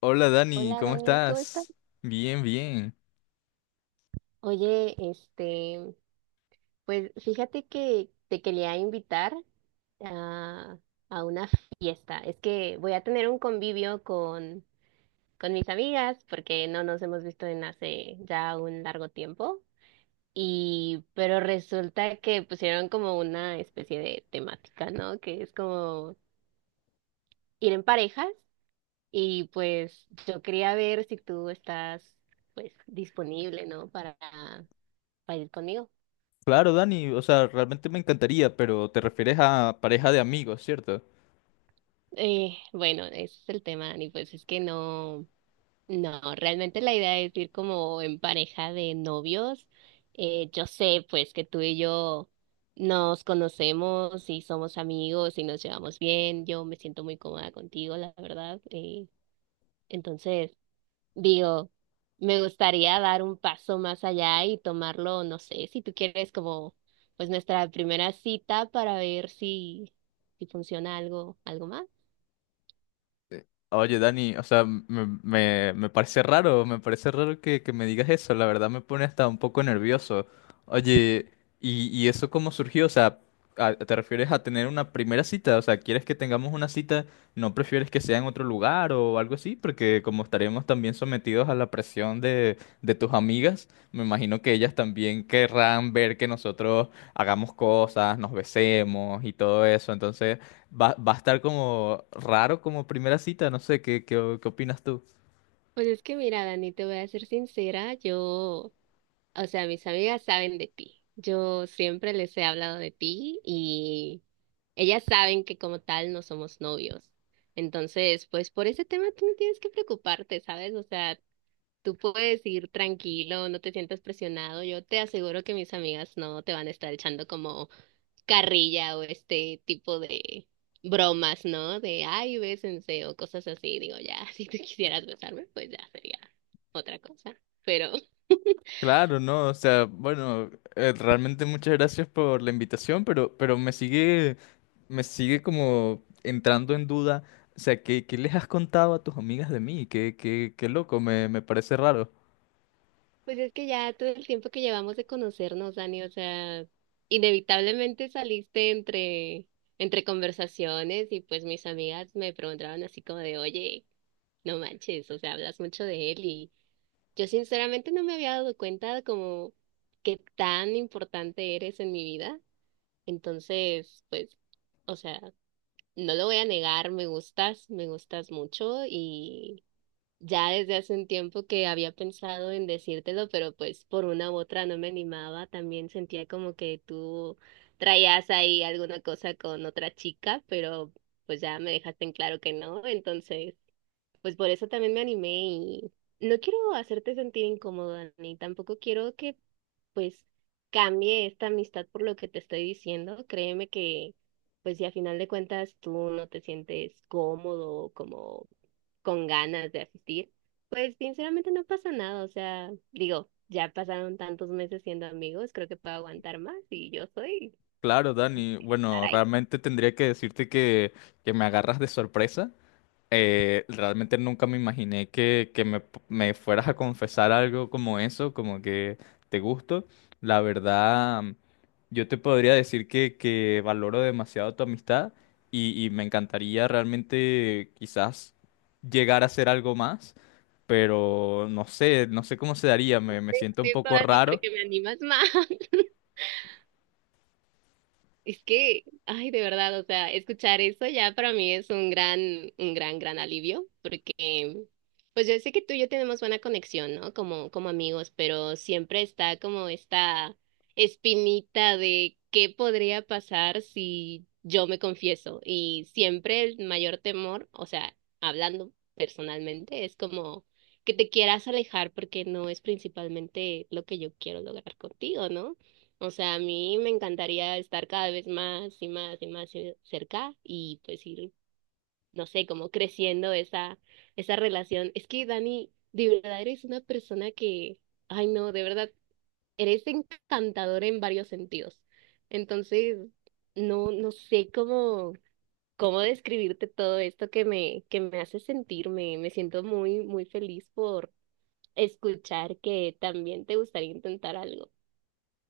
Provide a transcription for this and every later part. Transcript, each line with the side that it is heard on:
left: Hola Dani,
right: Hola
left: ¿cómo
right: Dani, ¿cómo estás?
left: estás? Bien, bien.
right: Oye, pues fíjate que te quería invitar a, a una fiesta. Es que voy a tener un convivio con mis amigas porque no nos hemos visto en hace ya un largo tiempo. Y, pero resulta que pusieron como una especie de temática, ¿no? Que es como ir en parejas. Y pues yo quería ver si tú estás, pues, disponible, ¿no? Para ir conmigo.
left: Claro, Dani, o sea, realmente me encantaría, pero te refieres a pareja de amigos, ¿cierto?
right: Bueno, ese es el tema, Dani, pues es que no, realmente la idea es ir como en pareja de novios. Yo sé pues que tú y yo nos conocemos y somos amigos y nos llevamos bien, yo me siento muy cómoda contigo, la verdad. Entonces, digo, me gustaría dar un paso más allá y tomarlo, no sé, si tú quieres como pues nuestra primera cita para ver si funciona algo, algo más.
left: Oye, Dani, o sea, me parece raro, me parece raro que me digas eso, la verdad me pone hasta un poco nervioso. Oye, ¿y eso cómo surgió? O sea, ¿te refieres a tener una primera cita? O sea, ¿quieres que tengamos una cita? ¿No prefieres que sea en otro lugar o algo así? Porque como estaremos también sometidos a la presión de tus amigas, me imagino que ellas también querrán ver que nosotros hagamos cosas, nos besemos y todo eso. Entonces... Va a estar como raro como primera cita, no sé, ¿qué opinas tú?
right: Pues es que mira, Dani, te voy a ser sincera, yo, o sea, mis amigas saben de ti. Yo siempre les he hablado de ti y ellas saben que como tal no somos novios. Entonces, pues por ese tema tú no tienes que preocuparte, ¿sabes? O sea, tú puedes ir tranquilo, no te sientas presionado. Yo te aseguro que mis amigas no te van a estar echando como carrilla o este tipo de bromas, ¿no? De, ay, bésense o cosas así. Digo, ya, si tú quisieras besarme, pues ya sería otra cosa. Pero,
left: Claro, no, o sea, bueno, realmente muchas gracias por la invitación, pero, me sigue como entrando en duda, o sea, ¿qué, les has contado a tus amigas de mí? Qué, qué loco, me parece raro.
right: pues es que ya todo el tiempo que llevamos de conocernos, Dani, o sea, inevitablemente saliste entre conversaciones y pues mis amigas me preguntaban así como de, oye, no manches, o sea, hablas mucho de él y yo sinceramente no me había dado cuenta como qué tan importante eres en mi vida. Entonces, pues, o sea, no lo voy a negar, me gustas mucho y ya desde hace un tiempo que había pensado en decírtelo, pero pues por una u otra no me animaba, también sentía como que tú traías ahí alguna cosa con otra chica, pero pues ya me dejaste en claro que no, entonces... Pues por eso también me animé y no quiero hacerte sentir incómoda, ni tampoco quiero que pues cambie esta amistad por lo que te estoy diciendo. Créeme que pues si a final de cuentas tú no te sientes cómodo, como con ganas de asistir, pues sinceramente no pasa nada. O sea, digo, ya pasaron tantos meses siendo amigos, creo que puedo aguantar más y yo soy
left: Claro, Dani,
right: estar
left: bueno,
right: ahí.
left: realmente tendría que decirte que me agarras de sorpresa, realmente nunca me imaginé que me fueras a confesar algo como eso, como que te gusto. La verdad, yo te podría decir que valoro demasiado tu amistad y me encantaría realmente quizás llegar a hacer algo más, pero no sé, no sé cómo se daría, me siento un
right: Eso,
left: poco
right: Dani,
left: raro.
right: porque me animas más. Es que, ay, de verdad, o sea, escuchar eso ya para mí es un gran, un gran alivio, porque pues yo sé que tú y yo tenemos buena conexión, ¿no? Como amigos, pero siempre está como esta espinita de qué podría pasar si yo me confieso. Y siempre el mayor temor, o sea, hablando personalmente, es como que te quieras alejar porque no es principalmente lo que yo quiero lograr contigo, ¿no? O sea, a mí me encantaría estar cada vez más y más y más cerca y pues ir, no sé, como creciendo esa relación. Es que Dani, de verdad eres una persona que, ay no, de verdad, eres encantadora en varios sentidos. Entonces, no, no sé cómo describirte todo esto que que me hace sentir. Me siento muy, muy feliz por escuchar que también te gustaría intentar algo.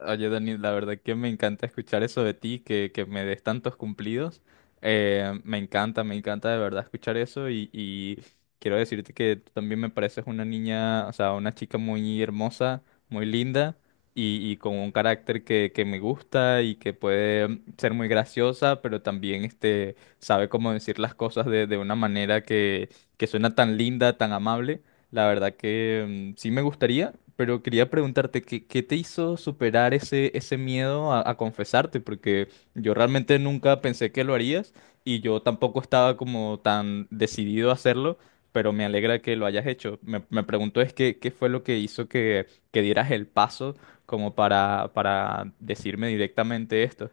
left: Oye, Dani, la verdad que me encanta escuchar eso de ti, que me des tantos cumplidos. Me encanta de verdad escuchar eso y quiero decirte que tú también me pareces una niña, o sea, una chica muy hermosa, muy linda y con un carácter que me gusta y que puede ser muy graciosa, pero también este, sabe cómo decir las cosas de una manera que suena tan linda, tan amable. La verdad que sí me gustaría, pero quería preguntarte, ¿qué, qué te hizo superar ese miedo a confesarte? Porque yo realmente nunca pensé que lo harías y yo tampoco estaba como tan decidido a hacerlo, pero me alegra que lo hayas hecho. Me pregunto es que, qué fue lo que hizo que dieras el paso como para decirme directamente esto.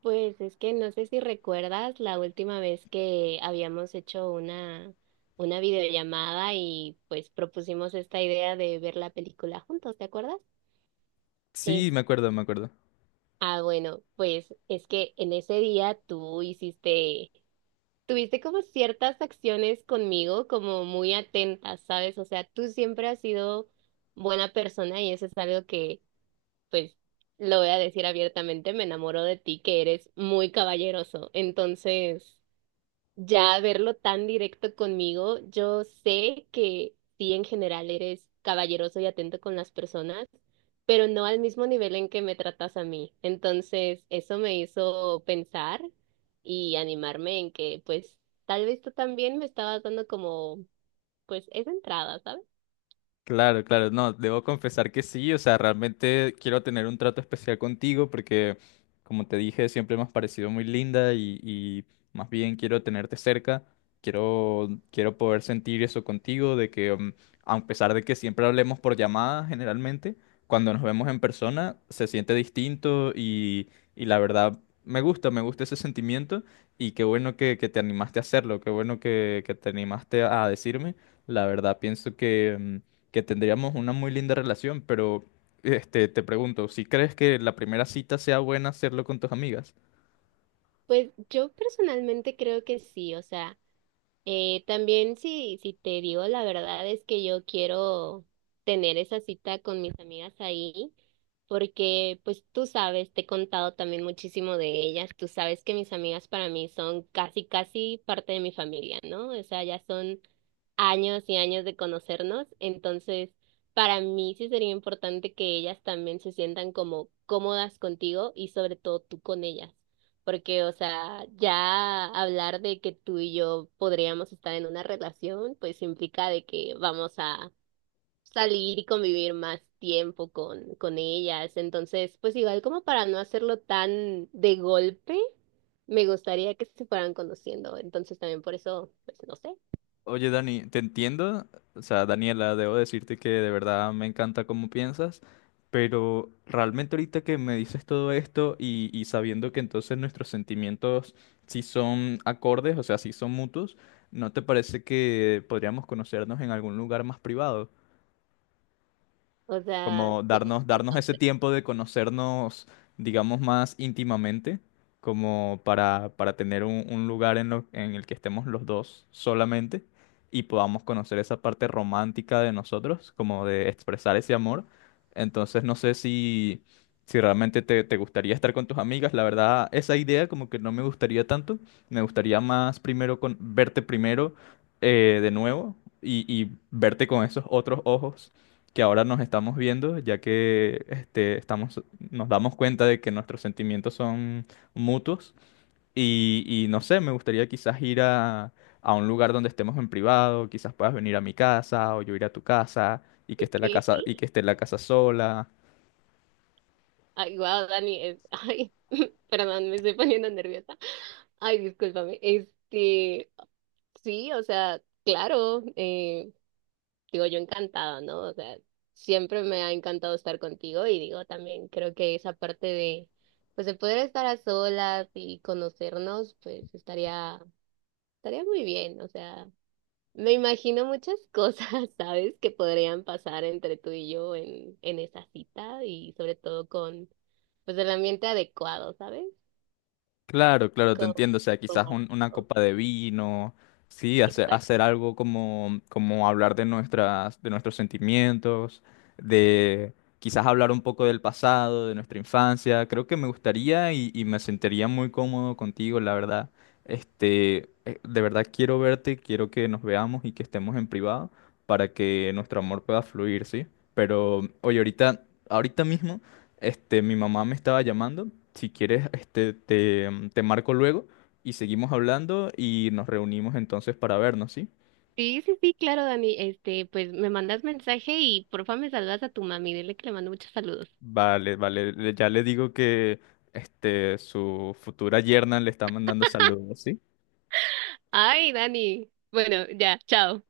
right: Pues es que no sé si recuerdas la última vez que habíamos hecho una videollamada y pues propusimos esta idea de ver la película juntos, ¿te acuerdas?
left: Sí,
right: Es,
left: me acuerdo, me acuerdo.
right: bueno, pues es que en ese día tuviste como ciertas acciones conmigo como muy atentas, ¿sabes? O sea, tú siempre has sido buena persona y eso es algo que, pues, lo voy a decir abiertamente, me enamoro de ti, que eres muy caballeroso. Entonces... ya verlo tan directo conmigo, yo sé que sí en general eres caballeroso y atento con las personas, pero no al mismo nivel en que me tratas a mí. Entonces, eso me hizo pensar y animarme en que pues tal vez tú también me estabas dando como pues esa entrada, ¿sabes?
left: Claro, claro, no, debo confesar que sí, o sea, realmente quiero tener un trato especial contigo porque, como te dije, siempre me has parecido muy linda y más bien quiero tenerte cerca, quiero, quiero poder sentir eso contigo, de que a pesar de que siempre hablemos por llamada generalmente, cuando nos vemos en persona se siente distinto y la verdad me gusta ese sentimiento y qué bueno que te animaste a hacerlo, qué bueno que te animaste a decirme, la verdad pienso que... que tendríamos una muy linda relación, pero este, te pregunto, ¿si crees que la primera cita sea buena hacerlo con tus amigas?
right: Pues yo personalmente creo que sí, o sea, también si te digo la verdad es que yo quiero tener esa cita con mis amigas ahí, porque pues tú sabes, te he contado también muchísimo de ellas, tú sabes que mis amigas para mí son casi, casi parte de mi familia, ¿no? O sea, ya son años y años de conocernos, entonces para mí sí sería importante que ellas también se sientan como cómodas contigo y sobre todo tú con ellas. Porque, o sea, ya hablar de que tú y yo podríamos estar en una relación, pues implica de que vamos a salir y convivir más tiempo con ellas. Entonces, pues igual como para no hacerlo tan de golpe, me gustaría que se fueran conociendo. Entonces también por eso, pues no sé.
left: Oye, Dani, te entiendo, o sea, Daniela, debo decirte que de verdad me encanta cómo piensas, pero realmente ahorita que me dices todo esto y sabiendo que entonces nuestros sentimientos sí son acordes, o sea, sí son mutuos, ¿no te parece que podríamos conocernos en algún lugar más privado?
right: O sea,
left: Como
right: como
left: darnos ese
right: entonces,
left: tiempo de conocernos, digamos, más íntimamente, como para tener un lugar en, en el que estemos los dos solamente y podamos conocer esa parte romántica de nosotros, como de expresar ese amor. Entonces, no sé si, si realmente te gustaría estar con tus amigas, la verdad, esa idea como que no me gustaría tanto, me gustaría más primero con, verte primero de nuevo. Y verte con esos otros ojos que ahora nos estamos viendo, ya que este, estamos, nos damos cuenta de que nuestros sentimientos son mutuos. Y no sé, me gustaría quizás ir a un lugar donde estemos en privado, quizás puedas venir a mi casa o yo ir a tu casa y que esté la
right: ¿qué?
left: casa, sola.
right: Ay, wow, Dani, ay, perdón, me estoy poniendo nerviosa. Ay, discúlpame. Este, sí, o sea, claro, digo yo encantada, ¿no? O sea, siempre me ha encantado estar contigo y digo también creo que esa parte de, pues de poder estar a solas y conocernos, pues estaría muy bien, o sea, me imagino muchas cosas, ¿sabes? Que podrían pasar entre tú y yo en esa cita y sobre todo con, pues el ambiente adecuado, ¿sabes?
left: Claro, claro, te
right: Con
left: entiendo. O sea, quizás una
right: romántico,
left: copa de vino, sí, hacer, hacer algo como, como hablar de de nuestros sentimientos, de quizás hablar un poco del pasado, de nuestra infancia. Creo que me gustaría y me sentiría muy cómodo contigo, la verdad. Este, de verdad quiero verte, quiero que nos veamos y que estemos en privado para que nuestro amor pueda fluir, ¿sí? Pero, oye, ahorita, ahorita mismo. Este, mi mamá me estaba llamando. Si quieres, este, te marco luego y seguimos hablando y nos reunimos entonces para vernos, ¿sí?
right: sí, sí, sí, claro, Dani. Este, pues me mandas mensaje y porfa me saludas a tu mami. Dile que le mando muchos saludos.
left: Vale, vale. Ya le digo que este, su futura yerna le está mandando saludos, ¿sí?
right: Ay, Dani. Bueno, ya, chao.